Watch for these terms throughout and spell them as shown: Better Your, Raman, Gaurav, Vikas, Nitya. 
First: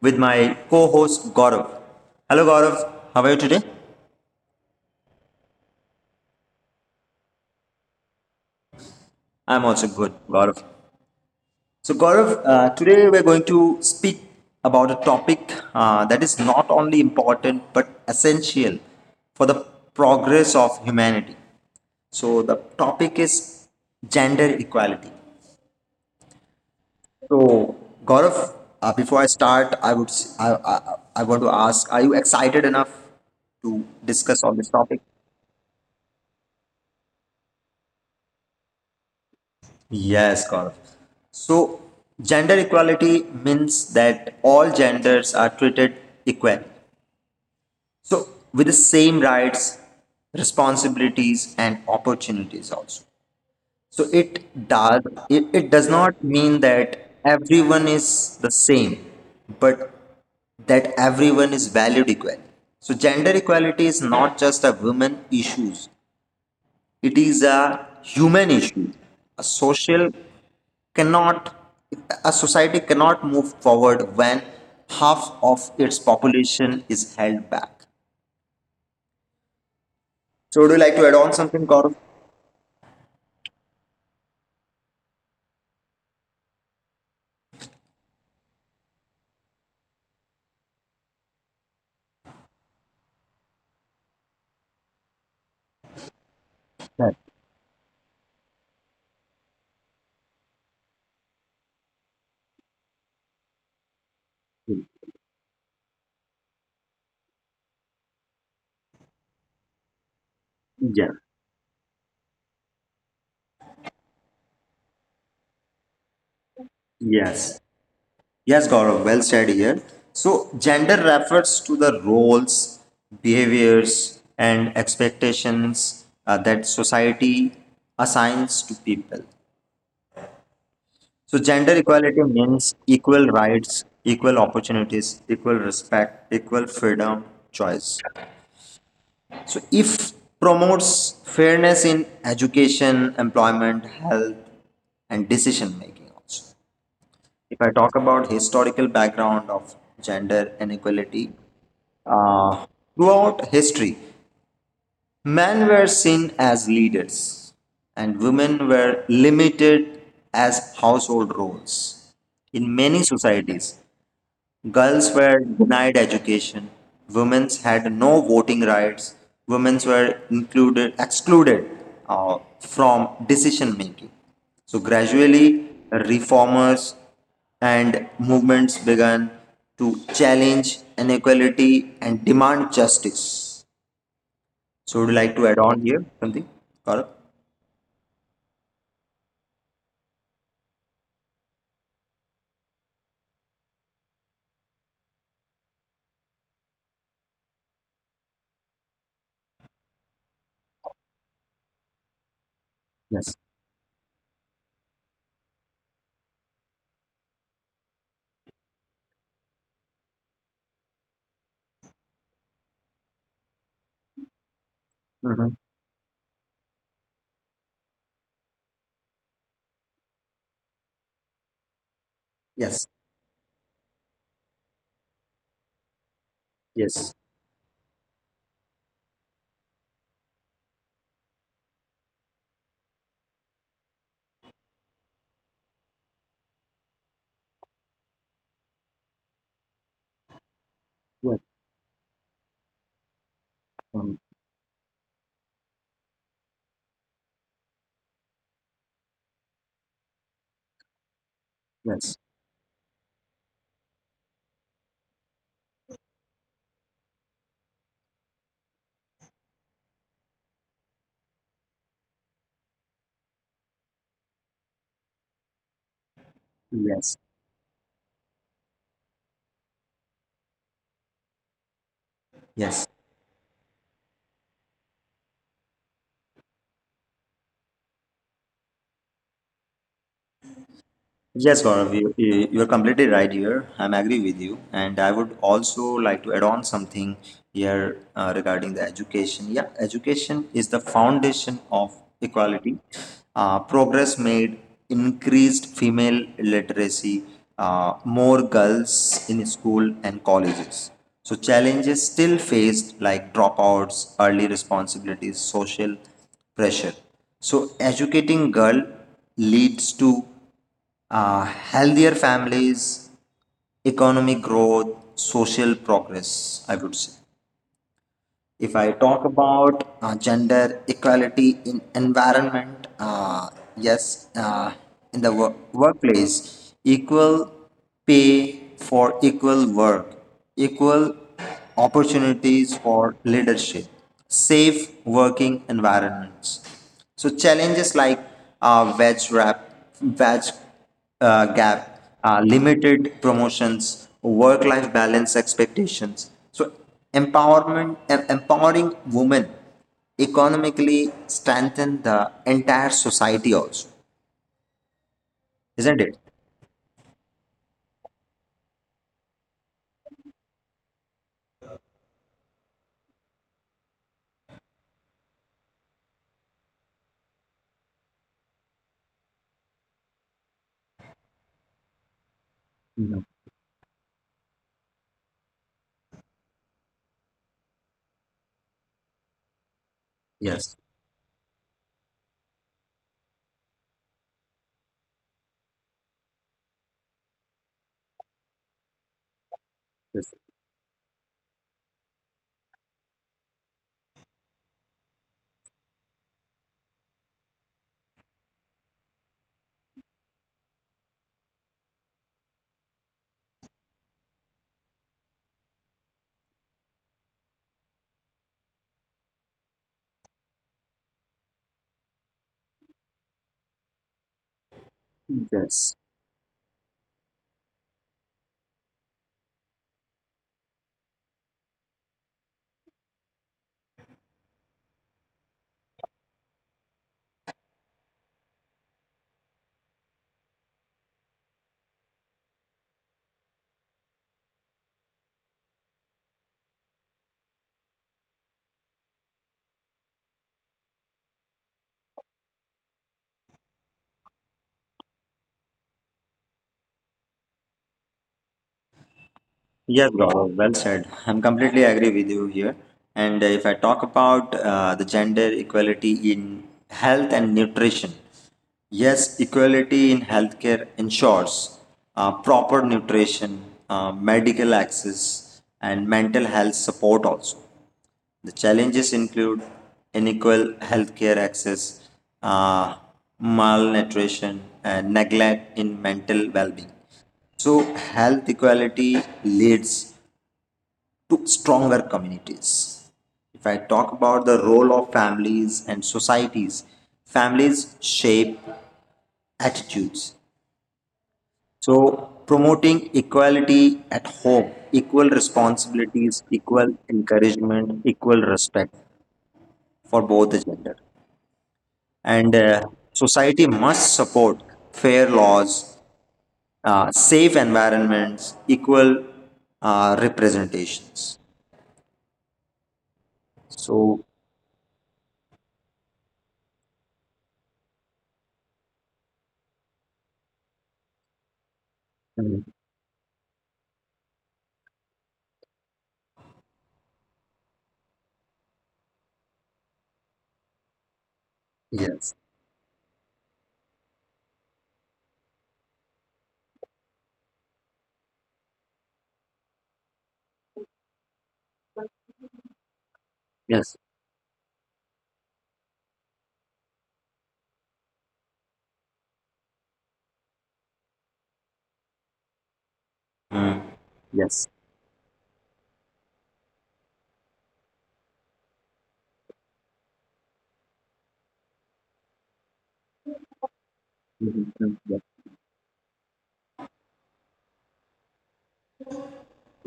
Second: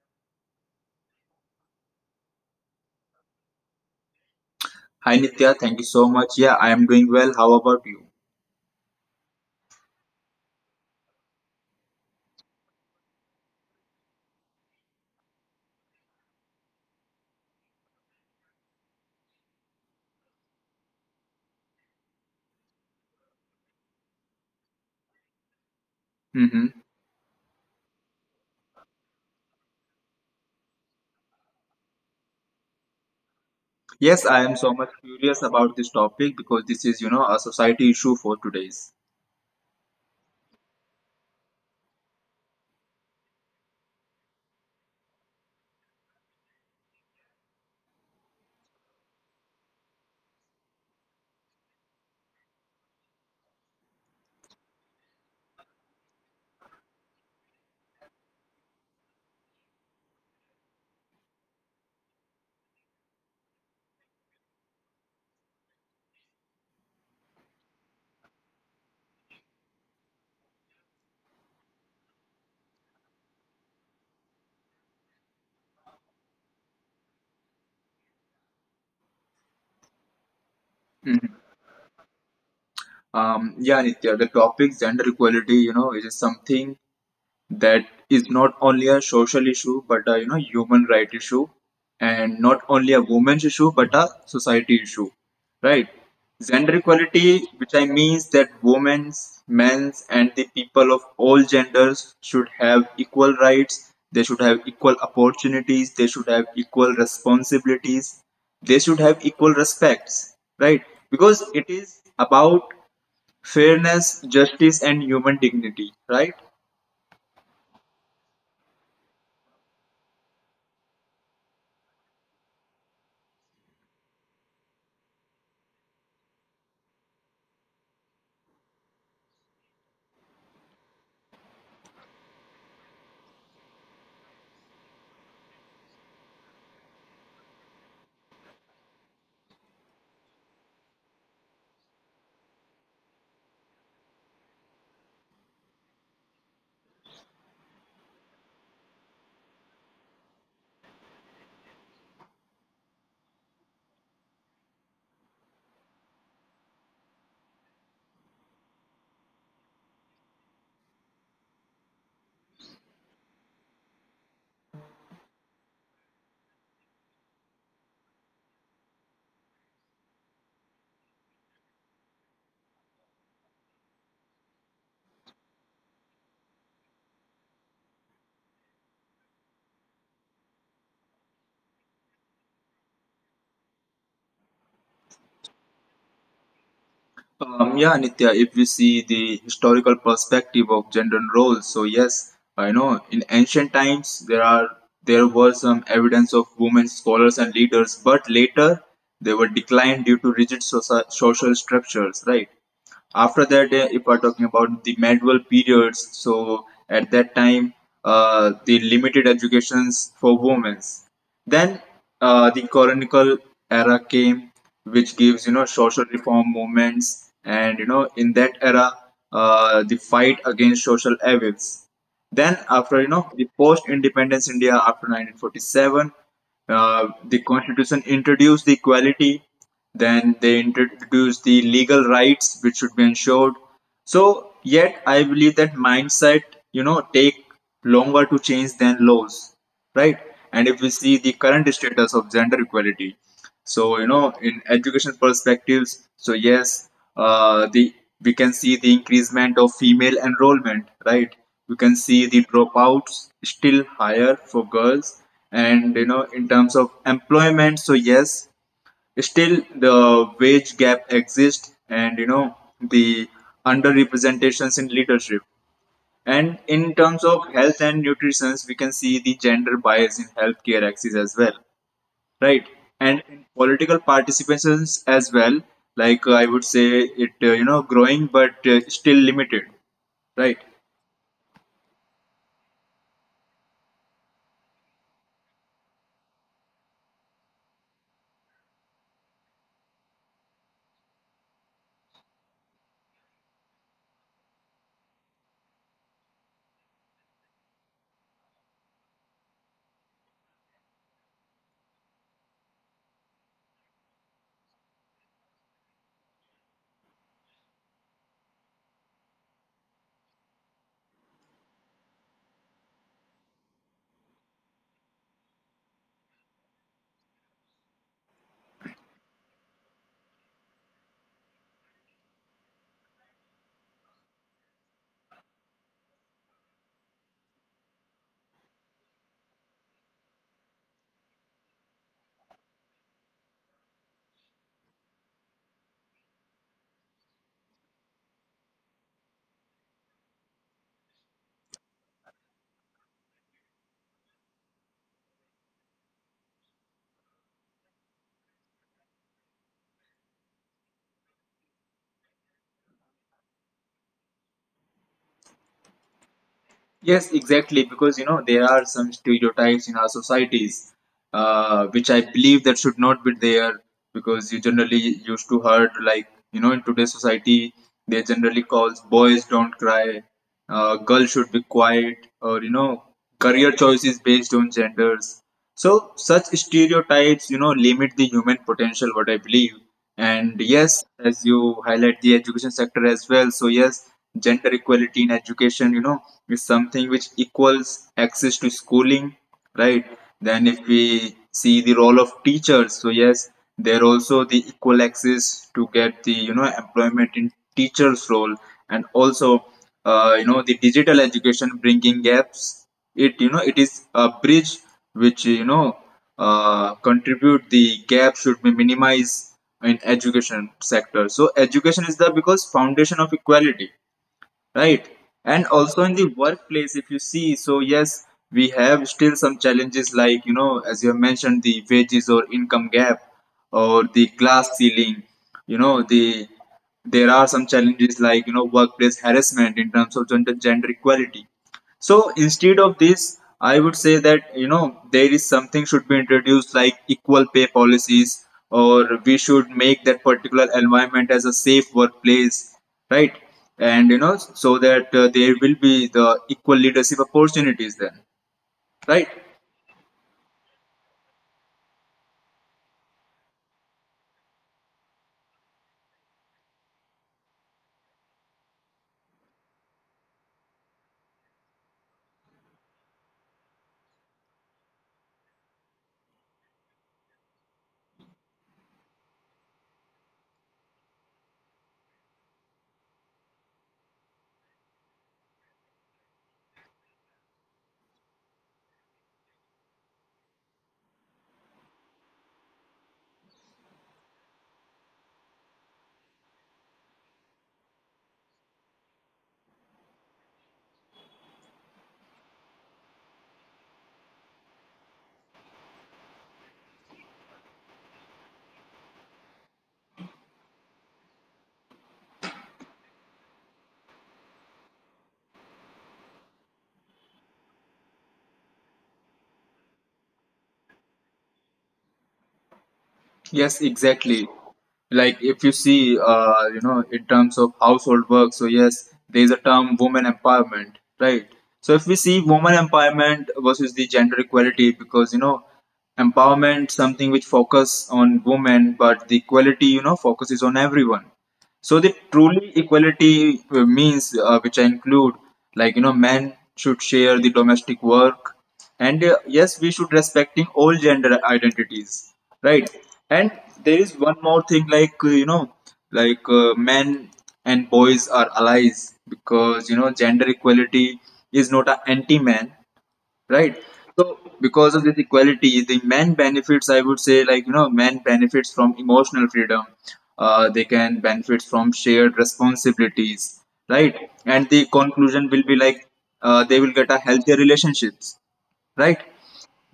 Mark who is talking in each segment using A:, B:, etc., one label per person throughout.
A: with my co-host Gaurav. Hello Gaurav, how are you today?
B: Hi Nitya, thank you so much. Yeah, I am doing well. How about you?
A: I'm also good, Gaurav. So Gaurav, today we're going to speak about a topic that is not only important but essential for the progress of humanity. So the topic is gender equality.
B: Mm-hmm.
A: So, Gaurav, before I start, I would s- I want to ask: Are you excited enough to
B: Yes, I
A: discuss
B: am
A: on
B: so
A: this
B: much
A: topic?
B: curious about this topic because this is, you know, a society issue for today's.
A: Yes, Gaurav. So, gender equality means that all genders are treated equally. So, with the same rights, responsibilities, and opportunities also. So it does not mean that everyone is the same, but that everyone is valued equally. So gender equality is not just a women issues; it is a human issue. A social cannot a society cannot move forward when half of its population is held back. So would you like to add
B: Mhm.
A: on something, Gaurav?
B: Yeah, Nitya, the topic gender equality, you know, is something that is not only a social issue but a you know human right issue and not only a woman's issue but a society issue, right. Gender equality, which I means that women's, men's and the people of all genders should have equal rights, they should have equal opportunities, they should have equal responsibilities, they should have equal respects, right,
A: Yeah.
B: because it is about fairness, justice and human dignity, right.
A: Yes. Yes, Gaurav, well said here. So, gender refers to the roles, behaviors, and expectations that society assigns to people. So, gender equality means equal rights, equal opportunities, equal respect, equal freedom, choice. So, if promotes fairness in education, employment, health, and decision making also. If I talk about historical background of gender inequality, Uh, throughout history, men were seen as leaders and women were limited as household roles. In many societies, girls were denied education, women had no voting rights, women were included, excluded from decision making. So gradually, reformers and movements began to challenge inequality and demand justice. So would you like to add on here something, Gaurav?
B: Yeah, Nitya, if we see the historical perspective of gender roles, so yes, I know in ancient times there were some evidence of women scholars and leaders, but later they were declined due to rigid social structures, right?
A: Yes.
B: After that if we're talking about the medieval periods, so at that time the limited educations for women, then the colonial era came, which gives you
A: Mm-hmm.
B: know social reform movements, and you know in that era, the fight against social evils. Then
A: Yes.
B: after you know the post-independence India after 1947,
A: Yes.
B: the constitution introduced the equality, then they introduced the legal rights which should be ensured. So, yet I believe that mindset, you know, take longer to change than laws, right? And if we see the
A: Yes.
B: current status of gender equality, so you
A: Um,
B: know, in education perspectives, so yes, the we can see the increasement of female enrollment, right? We can see
A: yes.
B: the dropouts still higher for girls, and you know, in terms of employment, so yes, still the wage gap exists, and you know the underrepresentations in leadership, and in terms
A: Yes.
B: of health and nutrition we can see the gender bias in healthcare axis as well, right,
A: Yes.
B: and in political participations as well. Like I would say it you know growing but still limited, right.
A: Yes, Gaurav, you're completely right here. I'm agree with you, and I would also like to add on something here regarding the education. Yeah, education is the foundation of equality. Progress made increased female literacy, more girls in school and colleges. So challenges still faced like dropouts, early responsibilities, social pressure. So educating girl leads to healthier families, economic growth, social progress, I would say. If I talk about gender equality in environment, yes, in the workplace, equal pay for equal work, equal opportunities for leadership, safe working environments. So challenges like wage wrap, wage gap, limited promotions, work-life balance expectations. So empowering women economically strengthen the entire society also, isn't it?
B: Yes, exactly. Because you know there are some stereotypes in our societies, which I believe that should not be there. Because you generally used to heard like you know in today's society they generally calls boys don't cry, girls should be quiet, or you know career choices based on genders. So such stereotypes, you know, limit the human potential, what I believe. And
A: Yes.
B: yes, as you highlight the education sector as well. So yes, gender equality in education, you know, is something which equals access to schooling, right?
A: Yes.
B: Then if we see the role of teachers, so yes, they're also the equal access to get the, you know, employment in teachers role, and also, you know, the digital education bringing gaps. It, you know, it is a bridge which you know contribute the gap should be minimized in education sector. So education is the because foundation of equality, right. And
A: Yes.
B: also in the workplace if you see, so yes, we have still some challenges like you know as you have mentioned the wages or income gap or the glass ceiling, you know there are some challenges like you know workplace harassment in terms of gender equality. So instead of this, I would say that you know there is something should be introduced like equal pay policies, or we should make that particular environment as a safe workplace, right? And you know so that there will be the equal leadership opportunities then, right?
A: Yes, Gaurav, well said. I'm completely agree with you here. And if I talk about the gender equality in health and nutrition, yes, equality in healthcare ensures proper nutrition, medical access, and mental health support also. The challenges include unequal healthcare access, uh, malnutrition, and neglect in mental well being. So, health equality leads to stronger communities. If I talk about the role of families and societies, families shape attitudes. So, promoting equality at home, equal responsibilities, equal encouragement, equal respect for both the gender. And society must support fair laws, safe environments, equal representations.
B: Yes,
A: So,
B: exactly. Like if you see, you know, in terms of household work, so yes, there is a term women empowerment, right? So if we see
A: mm,
B: women empowerment versus the gender equality, because you know, empowerment something which focus on women, but the equality, you know, focuses on everyone. So the
A: yes,
B: truly equality means which I include, like you know men should share the domestic work, and yes we should respecting all gender identities, right. And there
A: yes,
B: is one more thing like you know, like men and boys are allies because you know gender equality is not an anti man, right. So
A: yes,
B: because of this equality the men benefits, I would say like you know men benefits from emotional freedom, they can benefit from shared responsibilities, right. And
A: Mhm.
B: the
A: Yes,
B: conclusion will be like they will get a healthier relationships, right?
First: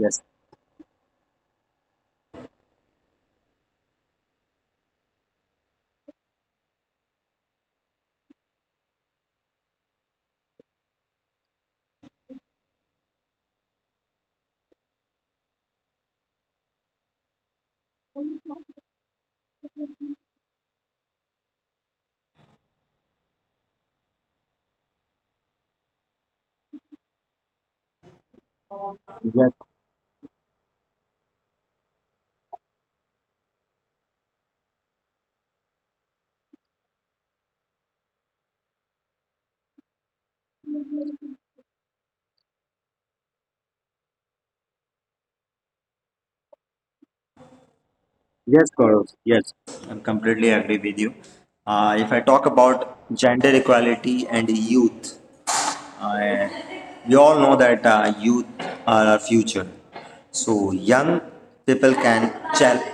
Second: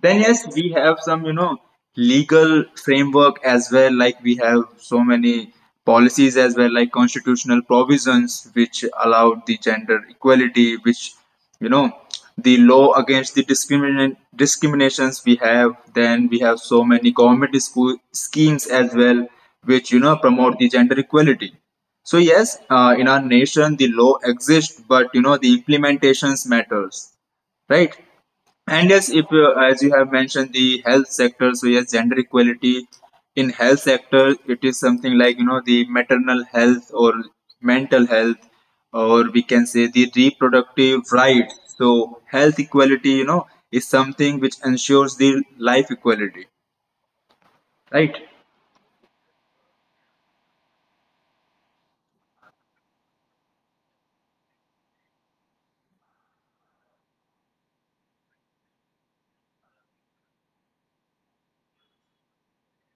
B: Then yes, we have some, you know, legal framework as well. Like we have so many policies as well, like constitutional provisions which allowed the gender equality, which you know, the law against the discriminations we have. Then we have so many government school schemes as well, which you know promote the gender equality. So yes, in our nation the law exists, but you know the implementations matters, right? And yes, if
A: yes,
B: as you have mentioned the health sector, so yes, gender equality in health sector, it is something like you know the maternal health or mental health, or we can say the reproductive rights. So health equality, you know, is something which ensures the life equality, right?
A: yes, Gaurav, yes, I'm completely agree with you. If I talk about gender equality and youth, I, we all know that youth are our future. So young people can challenge.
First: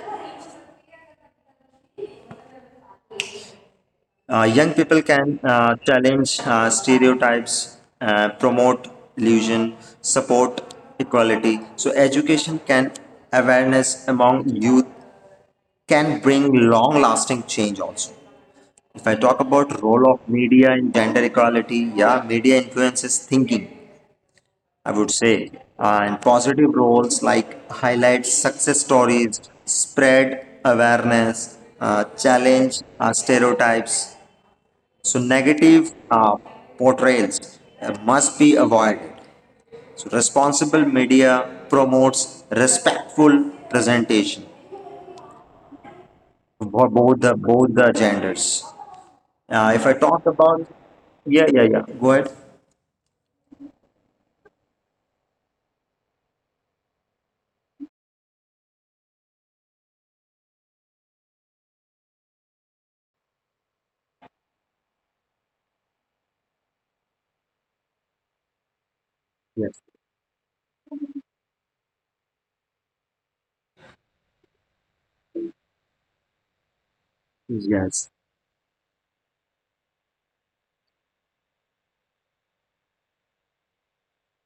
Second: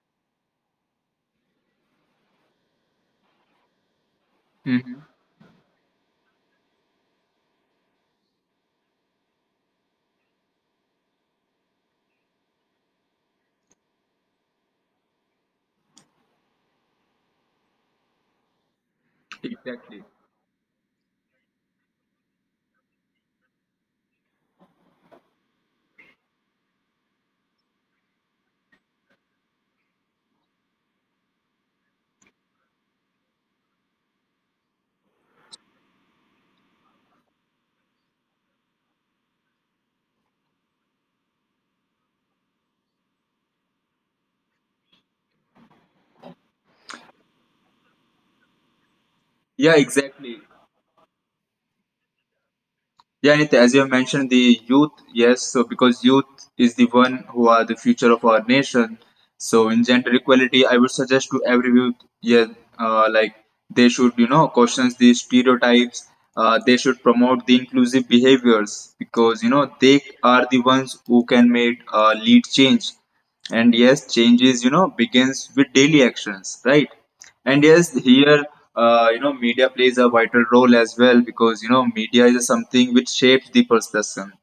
A: Young
B: Hmm.
A: people can challenge stereotypes, promote illusion, support equality. So education can awareness among youth can bring long-lasting change also. If I talk about
B: Exactly.
A: role of media in gender equality, yeah, media influences thinking. I would say, and positive roles like highlight success stories, spread awareness, challenge stereotypes, so negative portrayals must be avoided. So responsible media promotes respectful presentation for both the genders.
B: Yeah,
A: If I talk
B: exactly.
A: about yeah yeah yeah go ahead.
B: Yeah, Nitya, as you have mentioned, the youth, yes, so because youth is the one who are the future of our nation. So in gender equality, I would suggest to every youth, yeah, like they should, you know, question these stereotypes. They should promote the inclusive behaviors because you know
A: Yes.
B: they are the ones who can make lead change. And yes, changes, you know, begins with daily actions, right? And yes,
A: Yes.
B: here, you know, media plays a vital role as well because, you know, media is something which shapes the perception,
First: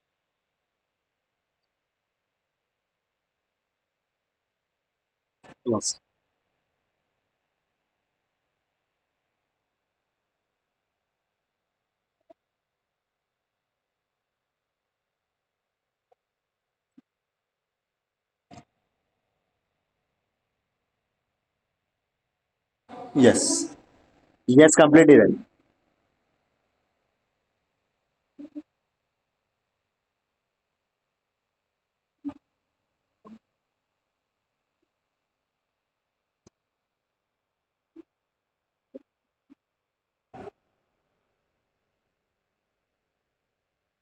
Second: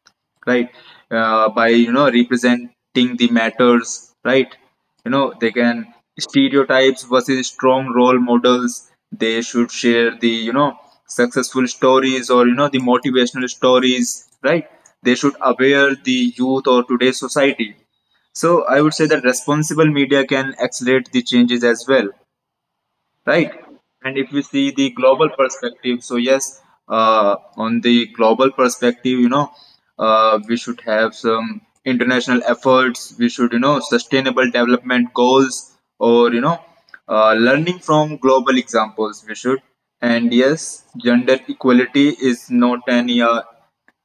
B: right? By, you know, representing the matters, right? You know, they can
A: Yes.
B: stereotypes versus strong role models. They should share the, you know, successful stories or, you know, the motivational stories, right? They should aware the youth or today's society. So I would say that responsible media can accelerate the changes as well, right?
A: Yes,
B: And if you see
A: yes,
B: the
A: completely
B: global
A: right.
B: perspective, so yes, on the global perspective, you know, we should have some international efforts. We should, you know, sustainable development goals, or you know, learning from global examples. We should, and yes, gender equality is not an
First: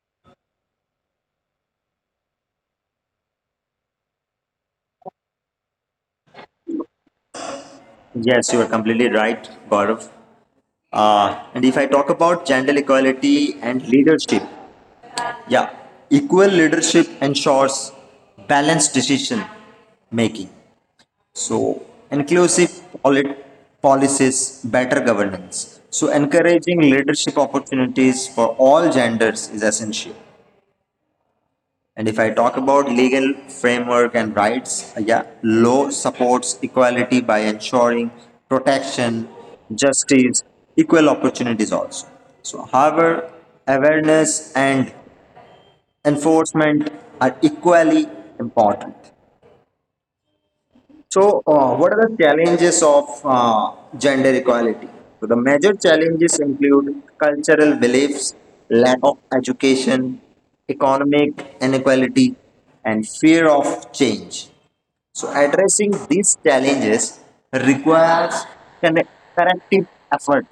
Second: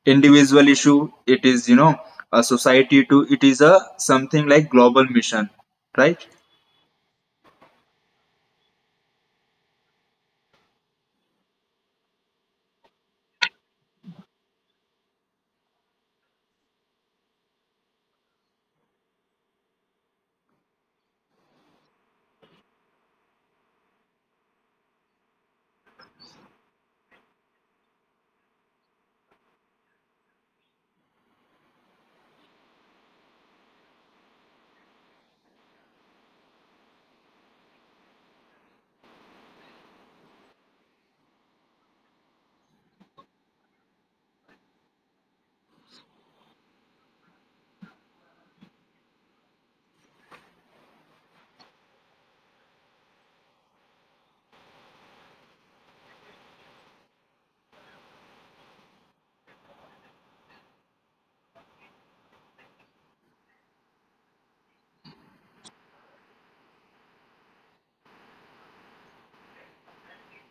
B: individual issue. It is, you know, a society too. It is a something like global mission, right?
A: Yes, you are completely right, Gaurav. And if I talk about gender equality and leadership, yeah, equal leadership ensures balanced decision making. So, inclusive polit- policies, better governance. So, encouraging leadership opportunities for all genders is essential. And if I talk about legal framework and rights, yeah, law supports equality by ensuring protection, justice, equal opportunities also. So, however, awareness and enforcement are equally important. So, what are the challenges of gender equality? So, the major challenges include cultural beliefs, lack of education, economic inequality, and fear of change. So, addressing these challenges requires conne- corrective effort.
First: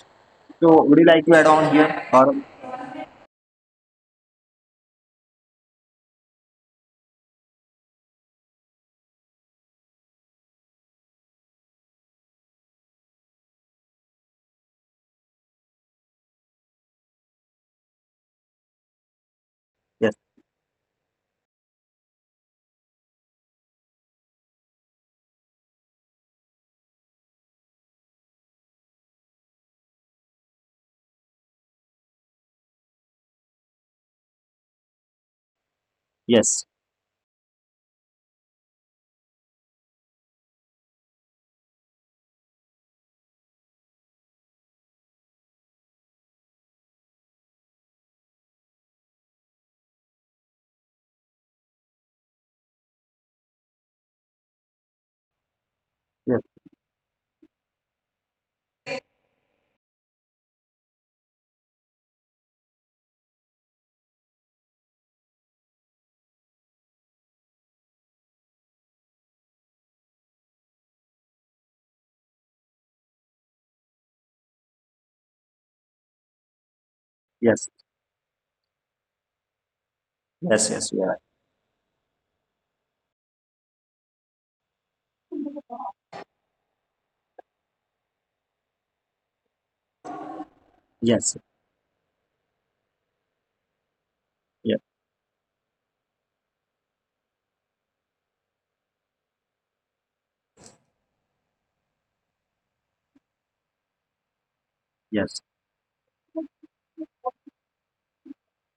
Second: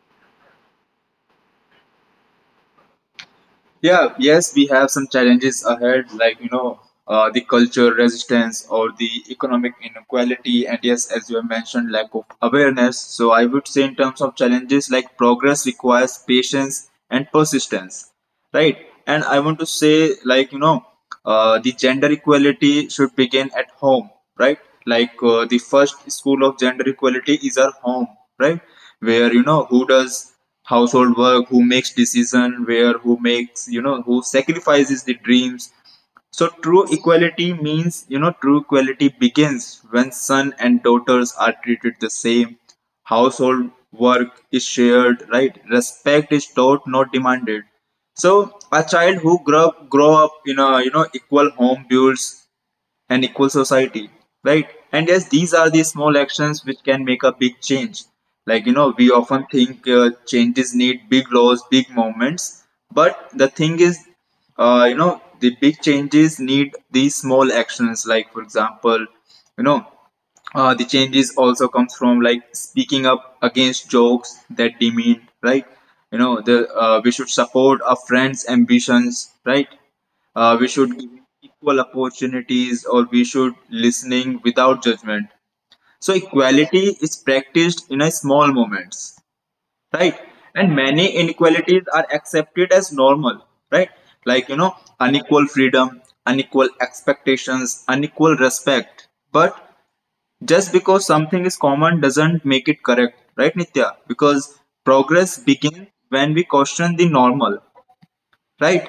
A: So, would you like to add on here? Or
B: Yeah, yes, we have some challenges ahead, like you know, the culture resistance or the economic inequality, and yes, as you have mentioned, lack of awareness. So I would say, in terms of challenges, like progress requires patience and persistence, right. And I want to say
A: yes,
B: like you know the gender equality should begin at home, right. Like the first school of gender equality is our home, right, where you know who does household work, who makes decision where, who makes you know who sacrifices the dreams. So
A: yes,
B: true equality means, you know, true equality begins when son and daughters are treated the same. Household work is shared, right? Respect is taught, not demanded. So a child who grow up in a you know equal home builds and equal society, right. And yes these are the small
A: yes,
B: actions which can make a big change. Like you know we often think changes need big laws, big movements, but the thing is you know the big changes need these small actions. Like for example, you know, the changes also comes from like speaking up against jokes that demean, right? You know, the we should
A: yes,
B: support our friends' ambitions, right? We
A: yes, yes,
B: should
A: yeah,
B: give
A: yes,
B: equal opportunities, or we should listening without judgment. So equality is practiced in a small moments, right? And many
A: yes.
B: inequalities are accepted as normal, right? Like you know,
A: Yes.
B: unequal freedom, unequal expectations, unequal respect, but just because something is common doesn't make it correct, right, nitya, because progress
A: Yes.
B: begins when we question the normal, right.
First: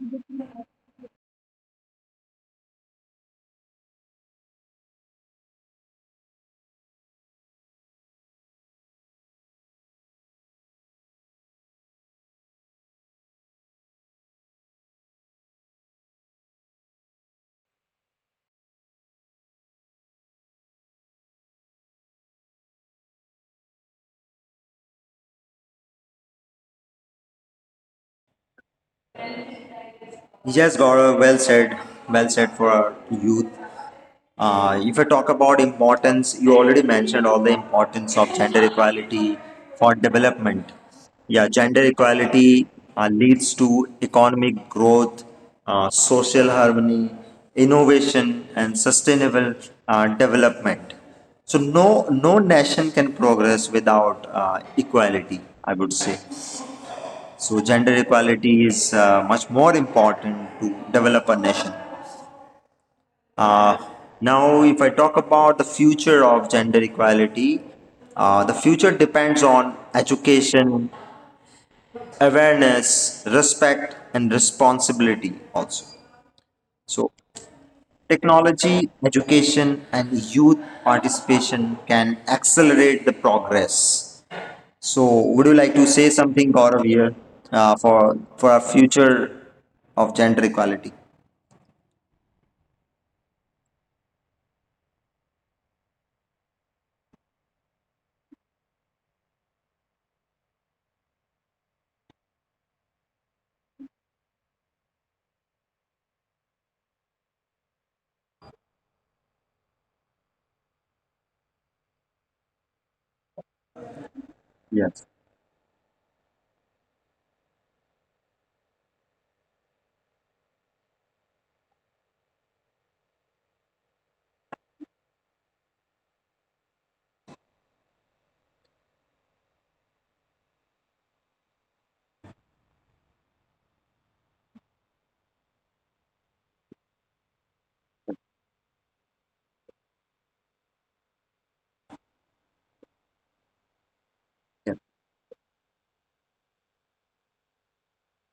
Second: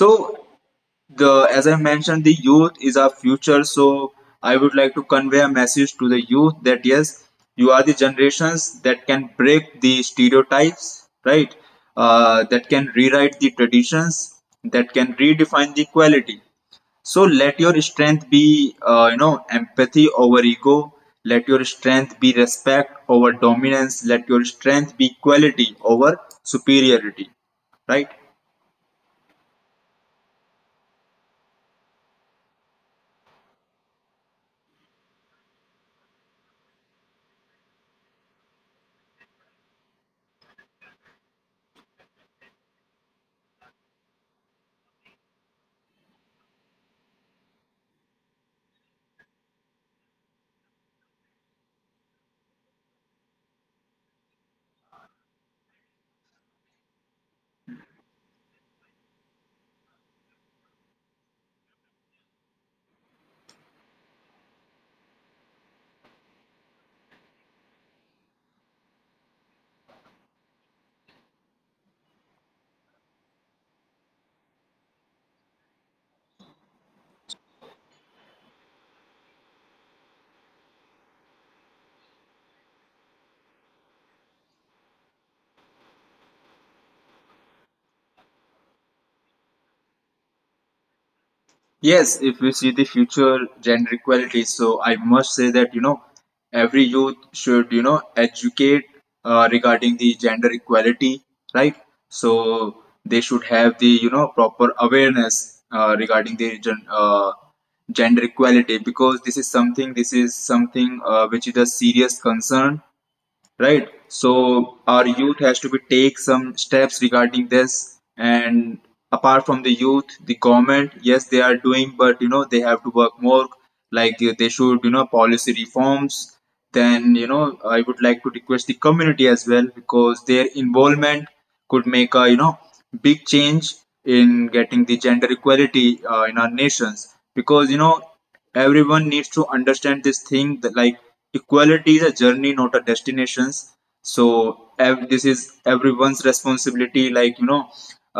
B: So the as I mentioned the youth is our future. So I would like to convey a message to the youth that yes you are the generations that can break the stereotypes, right, that can rewrite the traditions, that can redefine the quality. So let your strength be, you know, empathy over ego. Let your strength be respect over dominance. Let your strength be equality over superiority. Right?
A: Yes, Gaurav, well said. Well said for our youth. If I talk about importance, you already mentioned all the importance of gender equality for development. Yeah, gender equality leads to economic growth, social harmony, innovation, and sustainable development. So no nation can progress without equality, I would say. So gender equality is much more important to develop a nation. Now, if I talk about the future of gender equality, the future depends on education, awareness, respect, and responsibility also. So, technology, education, and youth participation can accelerate the progress. So, would you like to say something, Gaurav, here for our future of gender equality?
B: Yes, if we see the future gender equality, so I must say that you know every youth should you know educate regarding the gender equality, right? So they should have the you know proper awareness regarding the gender equality because this is something which is a serious concern, right. So
A: Yes.
B: our youth has to be take some steps regarding this. And apart from the youth the government, yes they are doing, but you know they have to work more. Like they should you know policy reforms. Then you know I would like to request the community as well because their involvement could make a you know big change in getting the gender equality in our nations because you know everyone needs to understand this thing that like equality is a journey, not a destination. So this is everyone's responsibility, like you know,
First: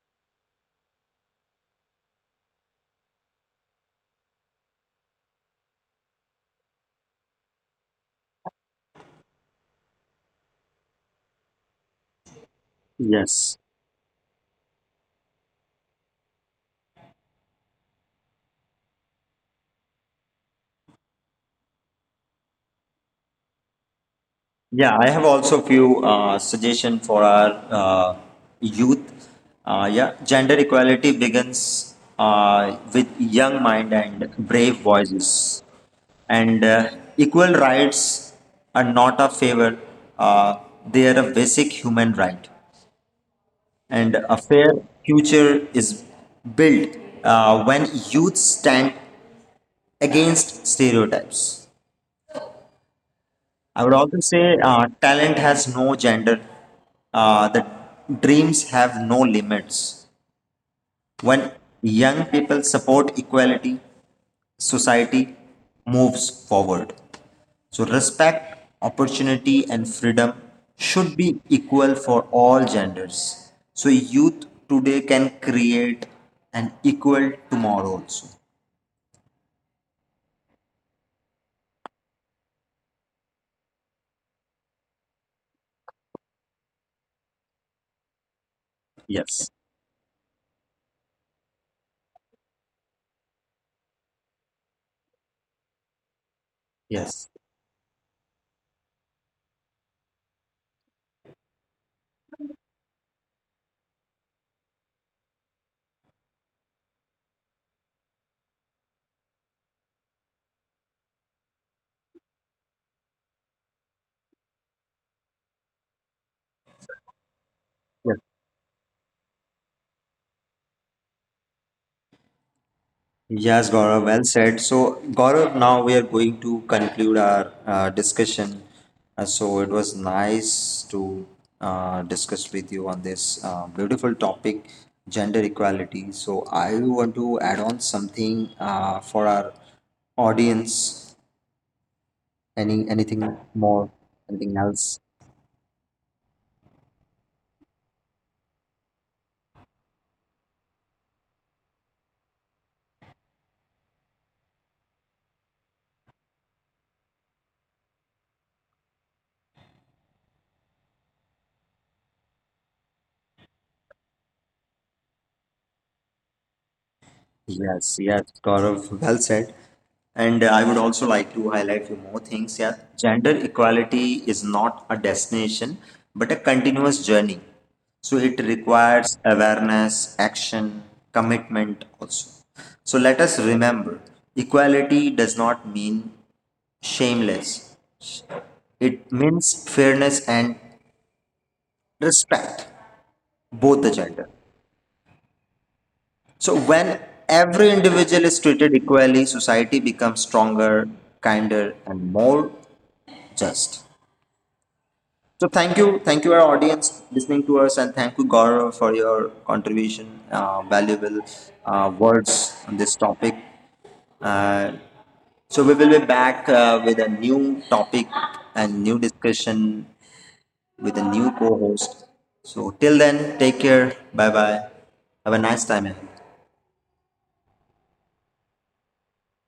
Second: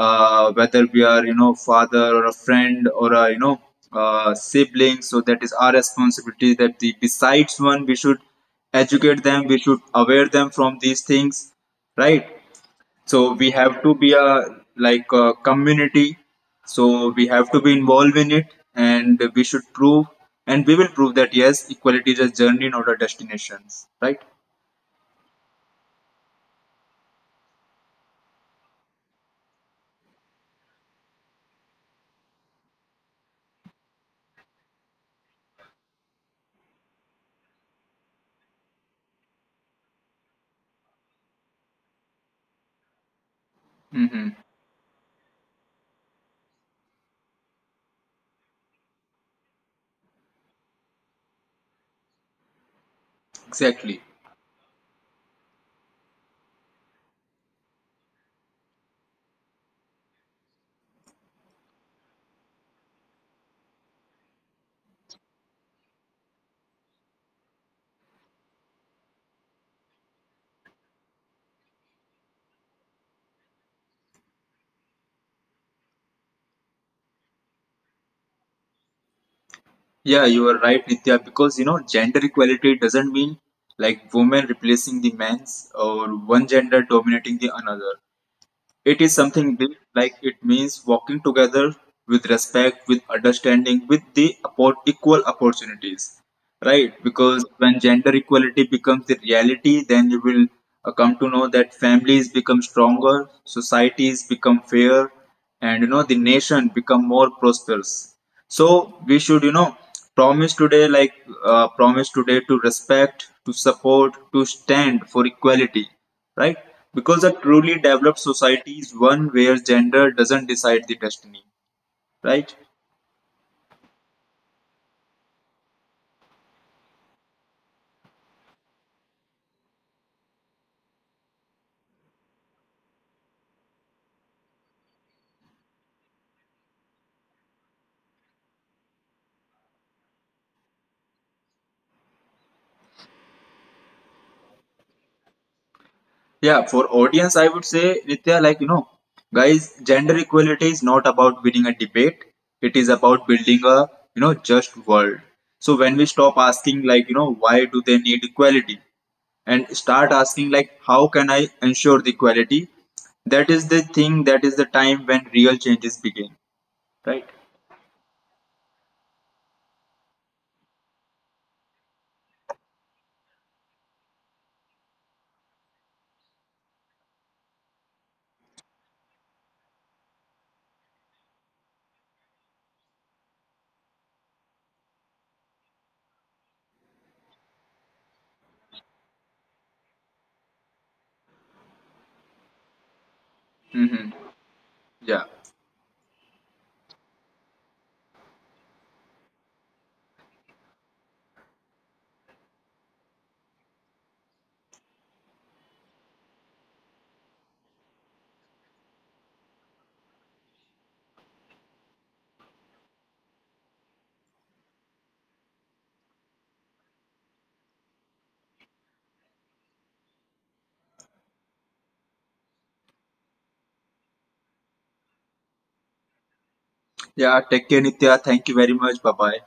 B: whether we are you know father or a friend or a you know sibling. So that is our responsibility that the besides one we should educate them, we should aware them from these things, right. So we
A: Yes.
B: have to be a like a community. So we have to be involved in it, and we should prove, and we will prove that yes equality is a journey, not a destination, right.
A: Yeah, I have also few suggestion for our youth. Yeah, gender equality begins with young mind and brave voices, and equal rights are not a favor; uh, they are a basic human right. And
B: Mm-hmm.
A: a fair future is built when youth stand against stereotypes. I would
B: Exactly.
A: also say talent has no gender. The dreams have no limits. When young people support equality, society moves forward. So, respect, opportunity, and freedom should be equal for all genders. So, youth today can create an equal tomorrow also.
B: Yeah, you are right, nitya, because you know gender equality doesn't mean like women replacing the men's or one gender dominating the another. It is
A: Yes.
B: something big, like it means walking together with respect, with understanding, with the equal opportunities, right?
A: Yes.
B: Because when gender equality becomes the reality, then you will come to know that families become stronger, societies become fair, and you know the nation become more prosperous. So we should, you know, promise today, like promise today to respect, to support, to stand for equality, right? Because a truly developed society is one where gender doesn't decide the destiny, right?
A: Yes, Gaurav, well said. So, Gaurav, now we are going to conclude our discussion. So, it was nice to discuss with you on this beautiful topic, gender equality. So, I want to add on something for our audience. Anything more? Anything else?
B: Yeah, for audience, I would say, Nitya, like, you know, guys, gender equality is not about winning a debate. It is about building a, you know, just world. So when we stop asking, like, you know, why do they need equality? And start asking, like, how can I ensure the equality? That is the thing, that is the time when real changes begin, right?
A: Yes, yes, Gaurav, well said. And I would also like to highlight few more things. Yeah, gender equality is not a destination, but a continuous journey. So it requires awareness, action, commitment also. So let us remember, equality does not mean shameless. It means fairness and respect both the
B: Mm-hmm.
A: gender.
B: Yeah.
A: So when every individual is treated equally, society becomes stronger, kinder, and more just. So thank you our audience listening to us, and thank you Gaurav for your contribution, valuable words on this topic. Uh, so we will be back with a new topic and new discussion with a new co-host. So till then, take care. Bye bye. Have a nice time ahead.
B: Yeah, take care, Nitya. Thank you very much. Bye bye.